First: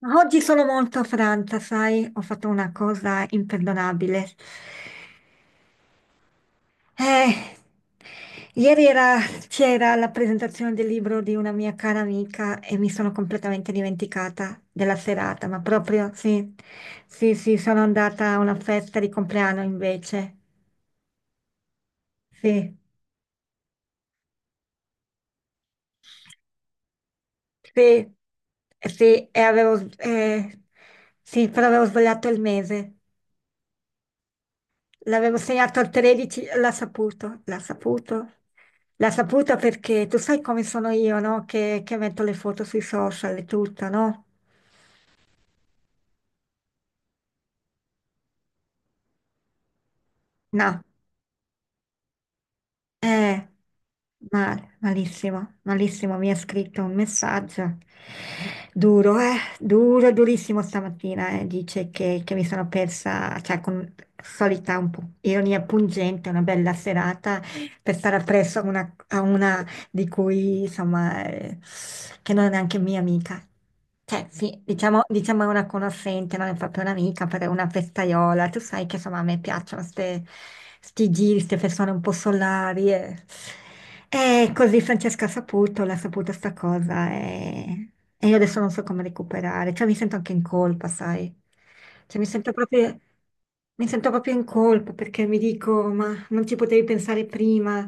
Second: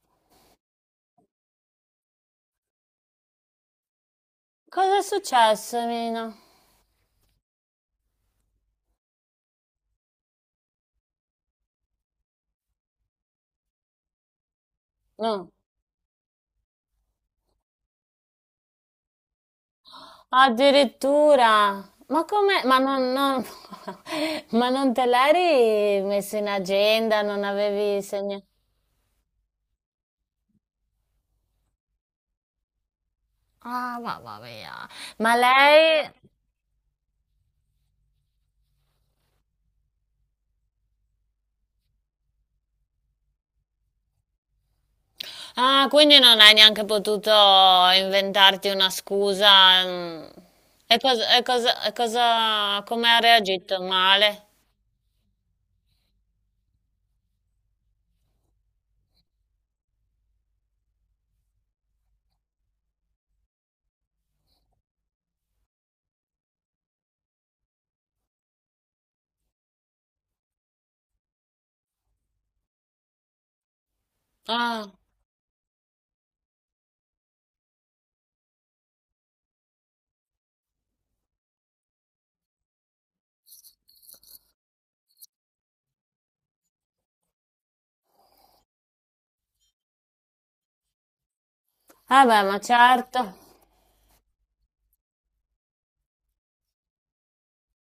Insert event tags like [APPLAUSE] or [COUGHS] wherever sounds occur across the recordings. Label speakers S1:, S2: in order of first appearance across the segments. S1: Ma oggi sono molto affranta, sai, ho fatto una cosa imperdonabile.
S2: Cosa è successo, Mina?
S1: Eh, ieri era- c'era la presentazione del libro di una mia cara amica e mi sono completamente dimenticata della serata,
S2: No.
S1: ma proprio sì, sì, sono andata a una festa di compleanno invece.
S2: Addirittura. Ma come?
S1: Sì,
S2: [LAUGHS] Ma non te l'eri messo in agenda? Non
S1: sì,
S2: avevi segnato?
S1: sì, sì, però avevo sbagliato il mese.
S2: Ah, mamma mia. Ma
S1: L'avevo segnato al
S2: lei...
S1: 13, l'ha saputo, l'ha saputo. L'ha saputo perché tu sai come sono io, no? Che metto le foto sui social e tutto, no?
S2: Ah, quindi non hai neanche potuto inventarti una scusa. Mm.
S1: No,
S2: E cosa, come ha
S1: eh,
S2: reagito? Male?
S1: male, malissimo, malissimo. Mi ha scritto un messaggio duro, duro, durissimo stamattina. Dice che mi sono persa, cioè con solita un po' ironia pungente, una bella serata per stare appresso a una, di cui insomma, che non è neanche mia amica. Cioè, sì,
S2: Ah,
S1: diciamo, diciamo è una conoscente, non è proprio un'amica, però è una festaiola. Tu sai che insomma a me piacciono ste, sti giri, queste persone un po' solari. E così Francesca ha saputo, l'ha saputa sta cosa e io adesso non so come recuperare. Cioè mi sento anche in colpa, sai? Cioè
S2: vabbè, ma certo.
S1: mi sento proprio in colpa perché mi dico, ma non ci potevi pensare prima.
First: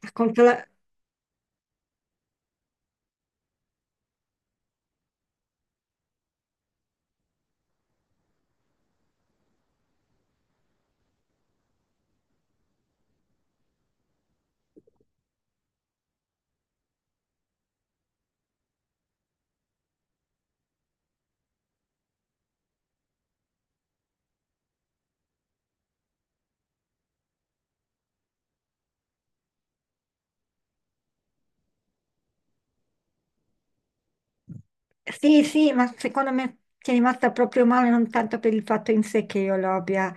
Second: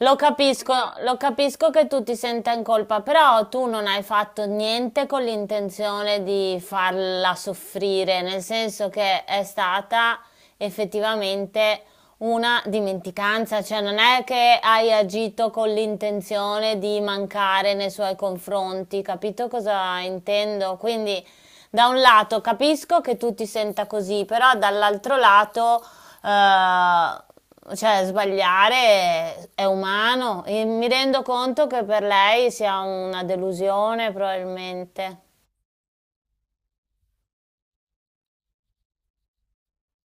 S1: A controlla-
S2: capisco, lo capisco che tu ti senta in colpa, però tu non hai fatto niente con l'intenzione di farla soffrire, nel senso che è stata effettivamente una dimenticanza, cioè non è che hai agito con l'intenzione di mancare nei suoi confronti, capito cosa intendo? Quindi da un lato capisco che tu ti senta così, però dall'altro lato eh, cioè, sbagliare è umano e mi rendo conto che per lei sia una delusione, probabilmente.
S1: Sì, sì, ma secondo me ci è rimasta proprio male non tanto per il fatto in sé che io lo abbia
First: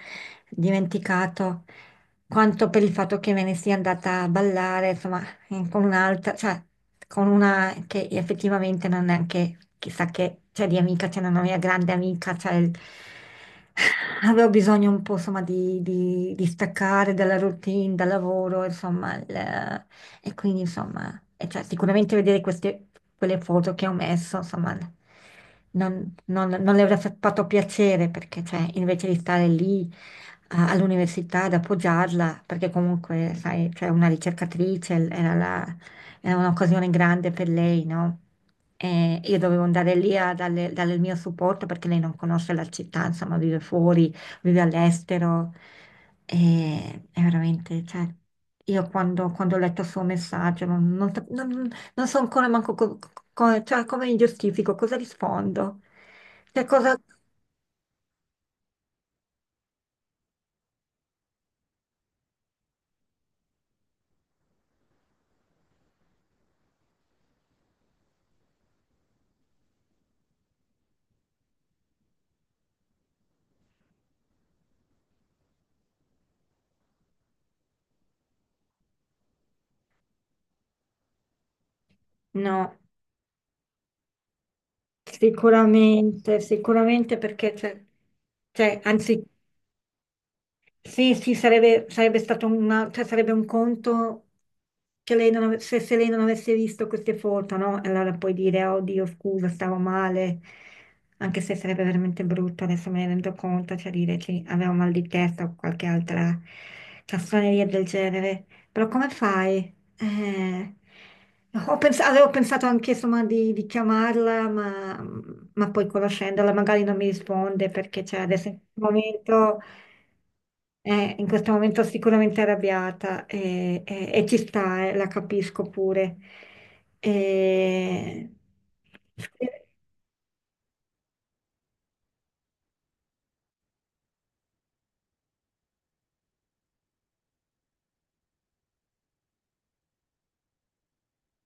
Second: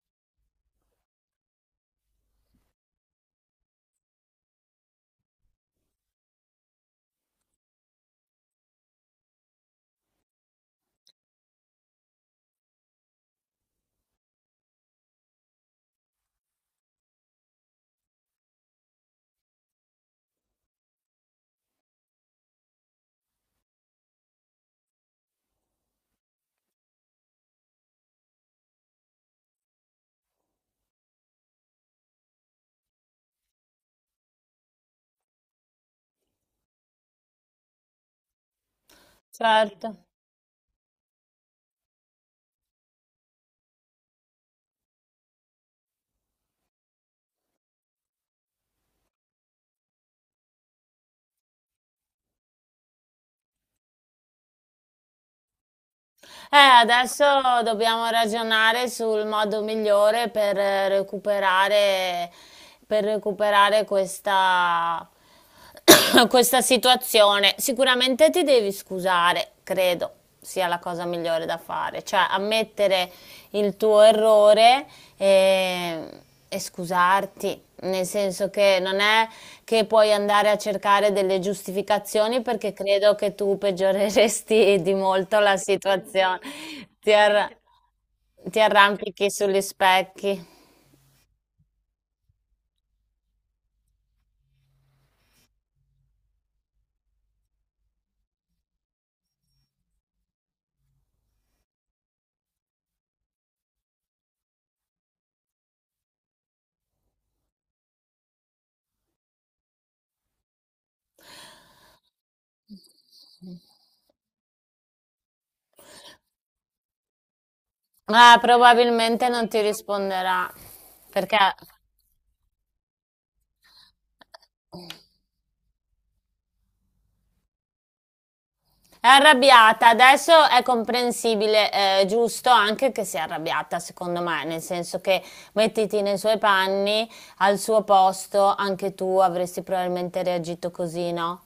S1: dimenticato, quanto per il fatto che me ne sia andata a ballare, insomma, con un'altra, cioè, con una che effettivamente non è anche chissà che, cioè, di amica, cioè, una mia grande amica, cioè, [SIGHS] avevo bisogno un po', insomma, di staccare dalla routine, dal lavoro, insomma, e quindi, insomma, e cioè, sicuramente vedere queste, quelle foto che ho messo, insomma, non le avrà fatto piacere perché, cioè, invece di stare lì all'università ad appoggiarla, perché comunque, sai, cioè, una era, era un'occasione grande per lei, no? E io dovevo andare
S2: Certo.
S1: lì a darle, darle il mio supporto perché lei non conosce la città, insomma, vive fuori, vive all'estero. E è veramente, cioè, io quando, quando ho letto il suo messaggio non, non so ancora manco cioè, come mi giustifico, cosa rispondo. Cioè, cosa...
S2: Adesso dobbiamo ragionare sul modo migliore per recuperare, per recuperare questa, [COUGHS] questa situazione. Sicuramente ti devi scusare, credo sia la cosa migliore da fare, cioè ammettere il tuo errore e scusarti, nel senso che non è che puoi andare a cercare delle giustificazioni perché
S1: No,
S2: credo che tu peggioreresti [LAUGHS] di molto la
S1: sicuramente,
S2: situazione. Ti
S1: sicuramente
S2: arra-
S1: perché, cioè,
S2: ti
S1: cioè, anzi
S2: arrampichi sugli specchi.
S1: sì, sì, sarebbe, sarebbe stato una, cioè sarebbe un conto che lei non ave- se, se lei non avesse visto queste foto, no? E allora puoi dire, oh Dio, scusa, stavo male, anche se sarebbe veramente brutto, adesso me ne rendo conto, cioè dire che avevo mal di testa o qualche altra castroneria del genere. Però come fai? Eh, avevo pensato anche insomma di chiamarla, ma poi conoscendola magari non mi risponde perché cioè,
S2: Ah,
S1: adesso
S2: probabilmente non ti risponderà
S1: In
S2: perché
S1: questo momento sicuramente arrabbiata e, ci sta, la capisco pure. Eh,
S2: è arrabbiata, adesso è comprensibile, giusto anche che sia arrabbiata, secondo me, nel senso che mettiti nei suoi panni, al suo posto, anche tu avresti probabilmente reagito così, no?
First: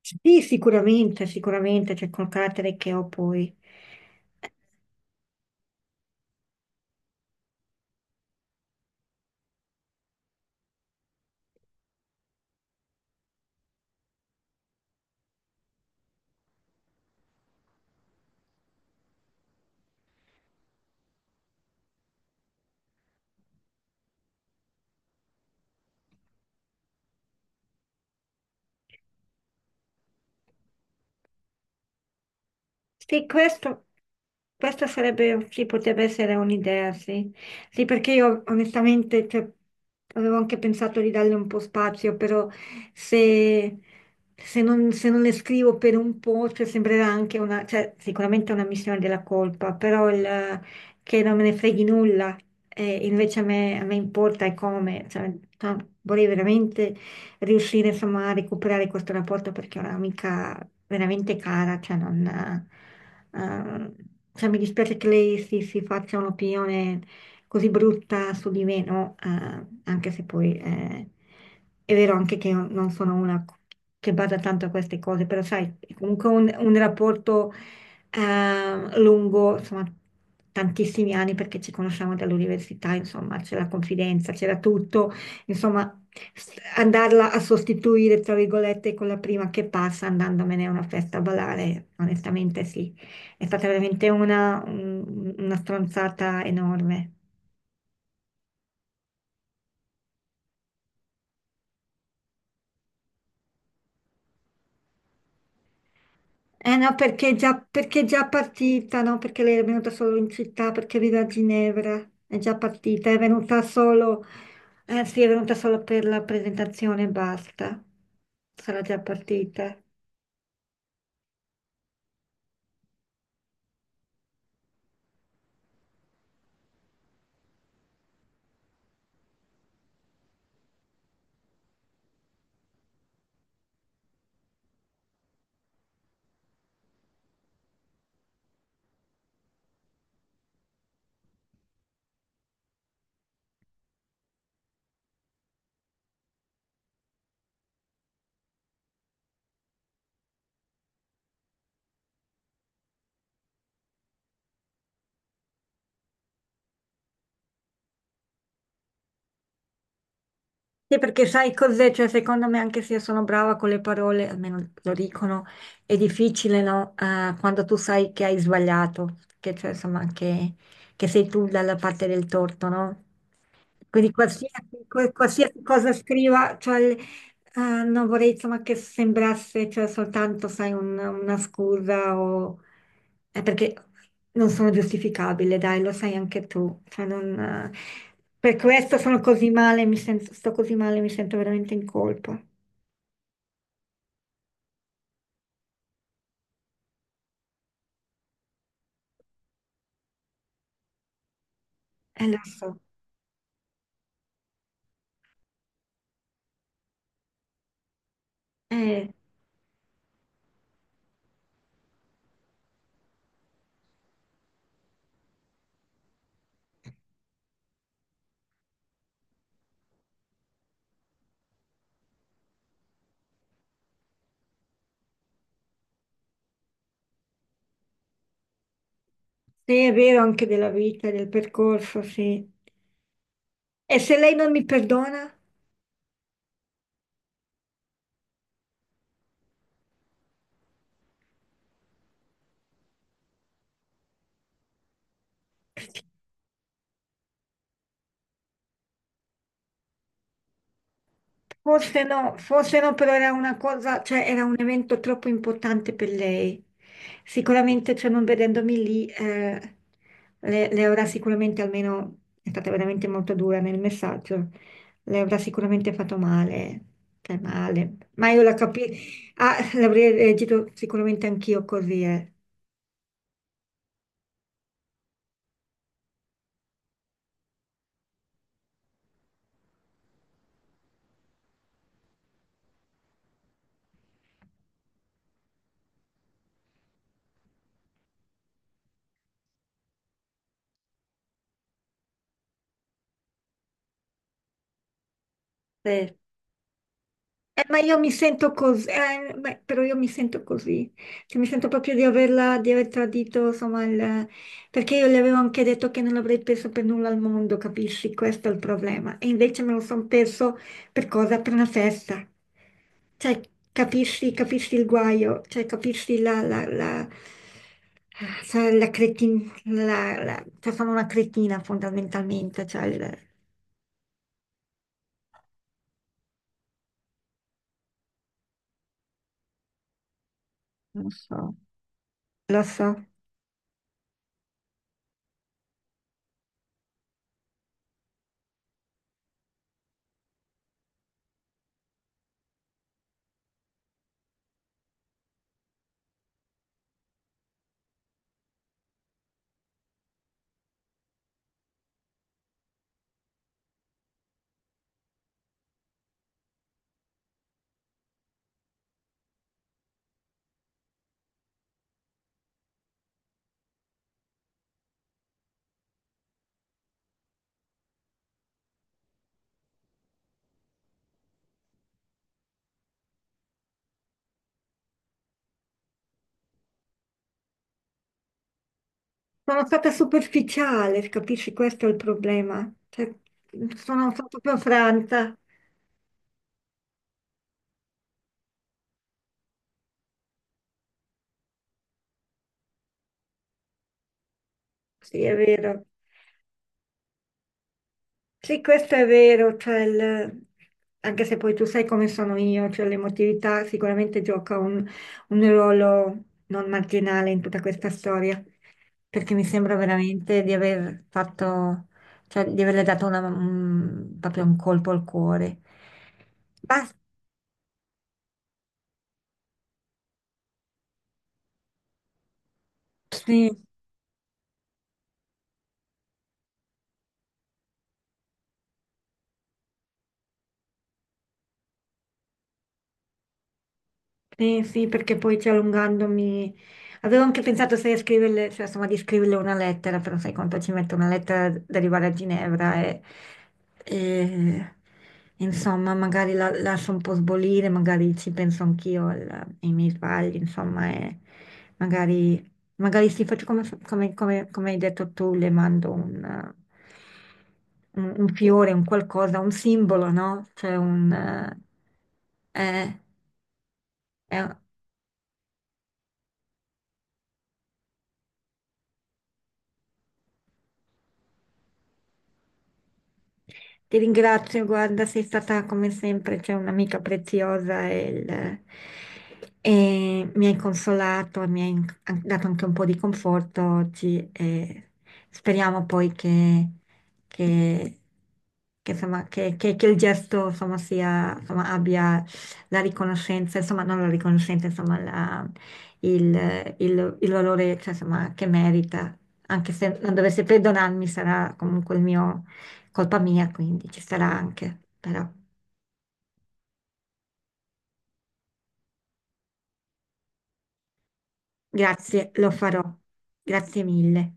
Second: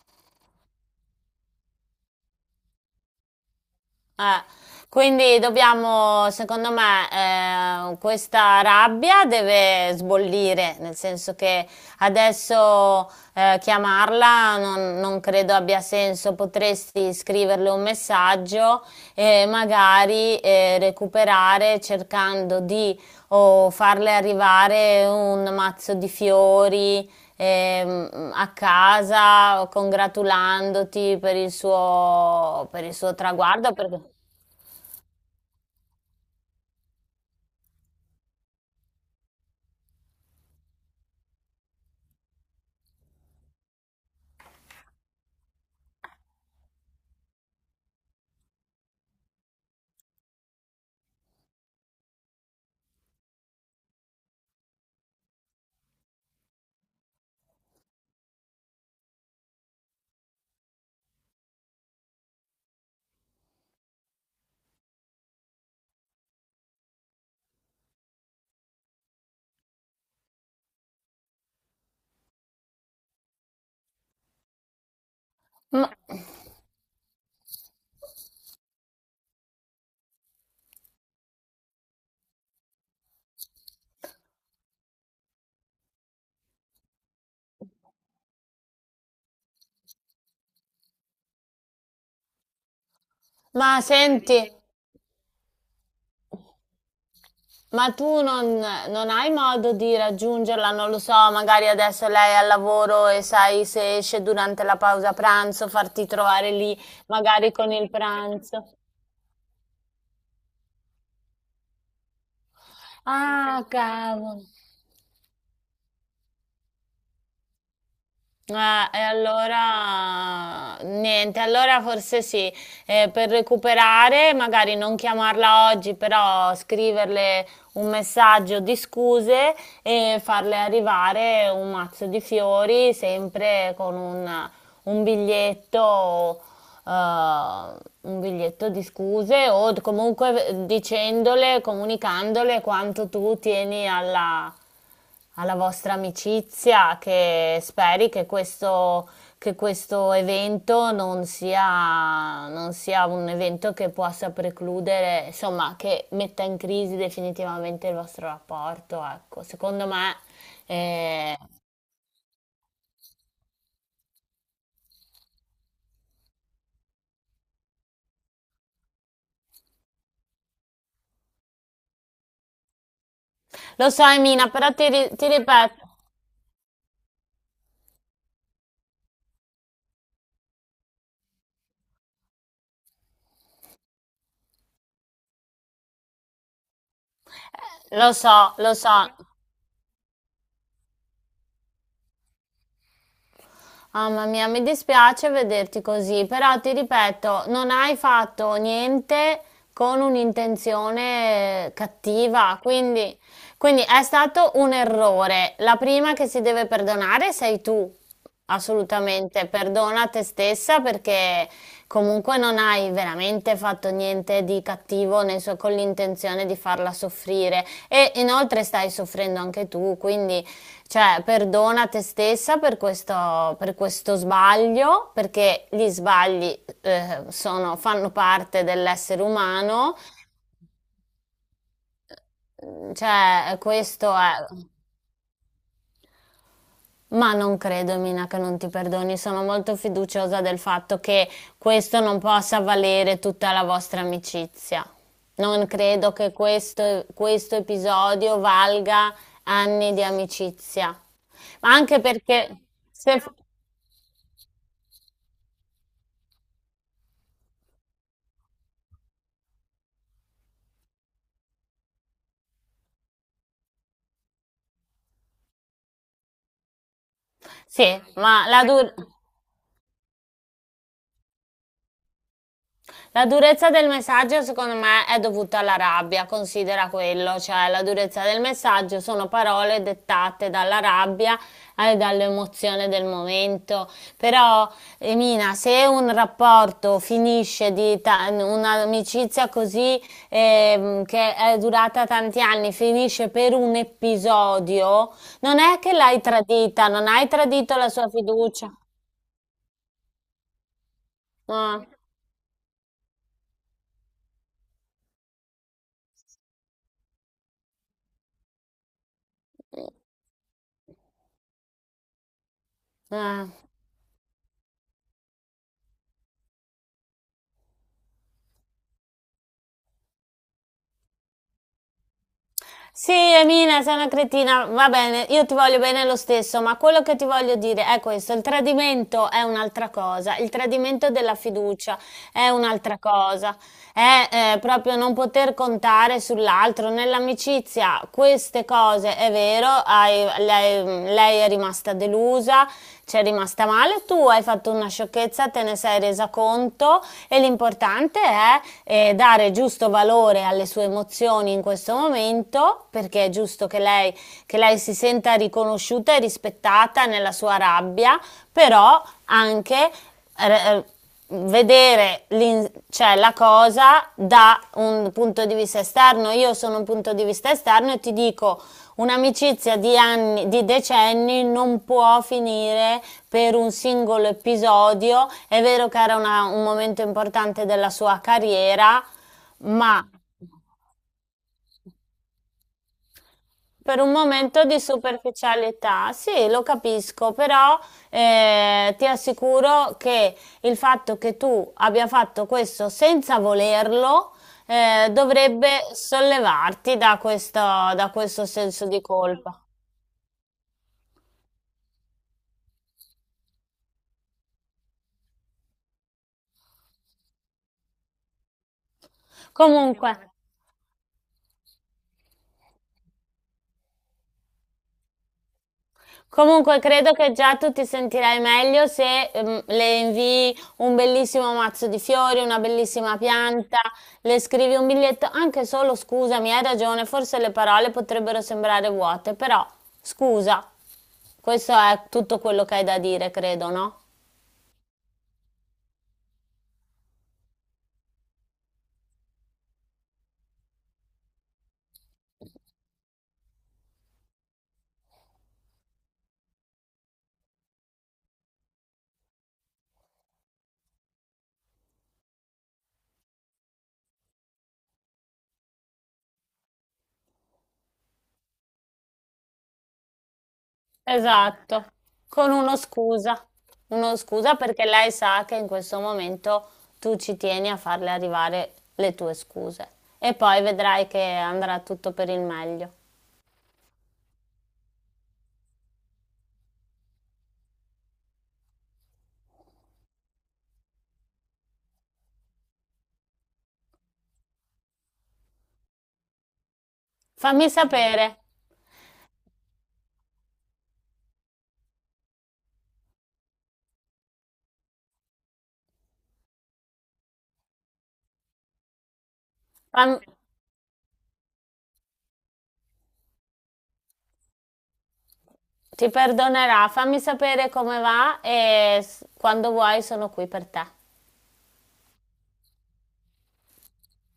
S1: sì, sicuramente, sicuramente, c'è col carattere che ho poi.
S2: Eh, quindi dobbiamo, secondo me, questa rabbia deve sbollire, nel senso che adesso chiamarla non credo abbia senso, potresti scriverle un messaggio e magari recuperare cercando di o farle arrivare un mazzo di fiori a casa congratulandoti per il suo
S1: Sì,
S2: traguardo.
S1: questo, questa sarebbe, sì, potrebbe essere un'idea, sì. Sì, perché io onestamente, cioè, avevo anche pensato di darle un po' spazio, però se, se non le scrivo per un po', cioè, sembrerà anche una, cioè, sicuramente una missione della colpa, però il, che non me ne freghi nulla, invece a me importa e come, cioè, no, vorrei veramente riuscire insomma a recuperare questo rapporto perché è un'amica veramente cara, cioè non... ehm, cioè, mi dispiace che lei si faccia un'opinione così brutta su di me, no? Anche se poi è vero anche che io non sono una che bada tanto a queste cose, però sai,
S2: Ma,
S1: è comunque un rapporto lungo, insomma, tantissimi anni perché ci conosciamo dall'università, insomma, c'è la confidenza, c'era tutto, insomma, andarla a sostituire, tra virgolette, con la prima che passa andandomene a una festa a ballare, onestamente sì, è stata
S2: ma
S1: veramente
S2: senti,
S1: una, una stronzata enorme.
S2: ma tu non, non hai modo di raggiungerla? Non lo so, magari adesso lei è al lavoro e sai se esce durante la pausa pranzo, farti trovare
S1: Eh
S2: lì
S1: no, perché
S2: magari
S1: già,
S2: con il
S1: perché è già
S2: pranzo.
S1: partita, no? Perché lei è venuta solo in città, perché vive a Ginevra, è già partita, è venuta
S2: Ah,
S1: solo,
S2: cavolo.
S1: eh sì, è venuta solo per la presentazione e basta, sarà
S2: Ah,
S1: già
S2: e
S1: partita.
S2: allora niente, allora forse sì, eh, per recuperare, magari non chiamarla oggi, però scriverle un messaggio di scuse e farle arrivare un mazzo di fiori, sempre con un biglietto, eh, un biglietto di scuse o comunque dicendole, comunicandole quanto tu tieni alla alla vostra amicizia, che speri che questo evento non sia un evento che possa precludere, insomma, che metta in crisi definitivamente il vostro rapporto, ecco. Secondo me,
S1: Sì, perché
S2: eh,
S1: sai cos'è? Cioè, secondo me, anche se io sono brava con le parole, almeno lo dicono, è difficile, no? Quando tu sai che hai sbagliato, che cioè, insomma, che sei tu dalla parte del torto, no?
S2: lo so,
S1: Quindi
S2: Emina, però
S1: qualsiasi,
S2: ti
S1: qualsiasi
S2: ripeto,
S1: cosa scriva, cioè, ah, non vorrei insomma che sembrasse cioè, soltanto, sai, una scusa o... perché non sono giustificabile, dai, lo sai anche tu. Cioè, non,
S2: lo so,
S1: per
S2: lo
S1: questo
S2: so.
S1: sono così male, mi sento, sto così male, mi sento veramente in colpa.
S2: Mamma mia, mi dispiace vederti così, però ti ripeto, non hai fatto niente con un'intenzione
S1: Lo
S2: cattiva,
S1: so.
S2: quindi, quindi è stato un errore. La prima che si deve perdonare sei tu,
S1: Eh,
S2: assolutamente. Perdona te stessa perché comunque non hai veramente fatto niente di cattivo nel suo- con l'intenzione di farla soffrire e inoltre stai soffrendo anche tu, quindi cioè, perdona te stessa per questo sbaglio, perché gli sbagli fanno parte dell'essere
S1: sì, è
S2: umano.
S1: vero anche della vita, del percorso, sì.
S2: Cioè,
S1: E
S2: questo
S1: se lei
S2: è...
S1: non mi perdona?
S2: Ma non credo, Mina, che non ti perdoni. Sono molto fiduciosa del fatto che questo non possa valere tutta la vostra amicizia. Non credo che questo episodio valga anni di amicizia. Ma anche perché...
S1: Forse no, però
S2: Se,
S1: era una cosa, cioè era un evento troppo importante per lei. Sicuramente, cioè non vedendomi lì, le avrà sicuramente almeno, è stata veramente molto dura nel messaggio, le avrà sicuramente fatto male, cioè
S2: sì,
S1: male. Ma io
S2: ma
S1: la
S2: la
S1: capisco,
S2: durata...
S1: ah, l'avrei reagito sicuramente anch'io così,
S2: La durezza del messaggio secondo me è dovuta alla rabbia, considera quello, cioè la durezza del messaggio sono parole dettate dalla rabbia e dall'emozione del momento, però Emina, se un rapporto finisce un'amicizia così che è durata tanti anni, finisce per un episodio, non è che
S1: eh.
S2: l'hai tradita, non hai tradito
S1: Ma
S2: la
S1: io
S2: sua
S1: mi sento
S2: fiducia.
S1: così, beh, però io mi sento così, cioè, mi sento
S2: Ah,
S1: proprio di averla, di aver tradito, insomma, perché io le avevo anche detto che non avrei perso per nulla al mondo, capisci? Questo è il problema. E invece me lo sono perso per cosa? Per una festa. Cioè,
S2: ah.
S1: capisci, capisci il guaio, cioè, capisci la, cioè, la cretin- la- la- cioè, sono una cretina fondamentalmente, cioè,
S2: Sì, Emina, sei una cretina, va bene, io ti voglio bene lo stesso, ma quello che ti voglio dire è questo, il tradimento è un'altra cosa, il
S1: non
S2: tradimento della
S1: so,
S2: fiducia è
S1: lo so.
S2: un'altra cosa, è proprio non poter contare sull'altro, nell'amicizia queste cose è vero, lei, lei è rimasta delusa, ci è rimasta male, tu hai fatto una sciocchezza, te ne sei resa conto e l'importante è dare giusto valore alle sue emozioni in questo momento, perché è giusto che lei si senta riconosciuta e rispettata nella sua rabbia, però anche... eh, eh, vedere cioè, la cosa da un punto di vista esterno. Io sono un punto di vista esterno e ti dico un'amicizia di anni, di decenni non può finire per un singolo episodio. È vero che era un momento importante della sua carriera,
S1: Sono stata
S2: ma
S1: superficiale, capisci? Questo è il problema. Cioè,
S2: per
S1: sono
S2: un
S1: stata proprio
S2: momento di
S1: franta.
S2: superficialità, sì, lo capisco, però ti assicuro che il fatto che tu abbia fatto questo senza volerlo
S1: Sì, è
S2: dovrebbe
S1: vero.
S2: sollevarti da questo
S1: Sì,
S2: senso
S1: questo
S2: di
S1: è vero.
S2: colpa.
S1: Cioè, anche se poi tu sai come sono io, cioè l'emotività sicuramente gioca un ruolo non marginale in tutta questa storia, perché mi sembra
S2: Comunque.
S1: veramente di aver fatto, cioè di averle dato proprio un colpo al cuore.
S2: Comunque
S1: Basta,
S2: credo che già tu ti sentirai meglio se le invii un bellissimo mazzo di fiori, una bellissima
S1: sì.
S2: pianta, le scrivi un biglietto, anche solo scusami, hai ragione, forse le parole potrebbero sembrare vuote, però scusa, questo è tutto quello che hai da dire, credo, no?
S1: Sì, sì, perché poi ci allungandomi... Avevo anche pensato se scriverle, cioè, insomma, di scriverle una lettera, però sai quanto ci mette una lettera ad arrivare a Ginevra e, insomma, magari la lascio un po' sbolire, magari ci penso anch'io ai miei sbagli, insomma, e magari, magari sì, faccio come, come hai detto tu, le mando un, un fiore, un qualcosa, un simbolo, no? Cioè un...
S2: Esatto, con
S1: eh,
S2: uno
S1: è
S2: scusa perché lei sa che in questo momento tu ci tieni a farle arrivare le tue scuse e poi vedrai che andrà tutto per il meglio.
S1: ti ringrazio, guarda, sei stata come sempre, cioè un'amica preziosa e, e mi hai consolato, mi hai dato anche un po' di conforto oggi e speriamo poi che,
S2: Fammi
S1: che-
S2: sapere,
S1: che, insomma, che il gesto insomma, sia, insomma, abbia la riconoscenza, insomma non la riconoscenza, insomma il valore cioè, insomma, che merita, anche se non
S2: fam-
S1: dovesse perdonarmi sarà comunque il mio colpa mia, quindi ci sarà anche, però.
S2: ti perdonerà, fammi sapere come va e quando vuoi sono qui per te.
S1: Grazie, lo farò. Grazie mille.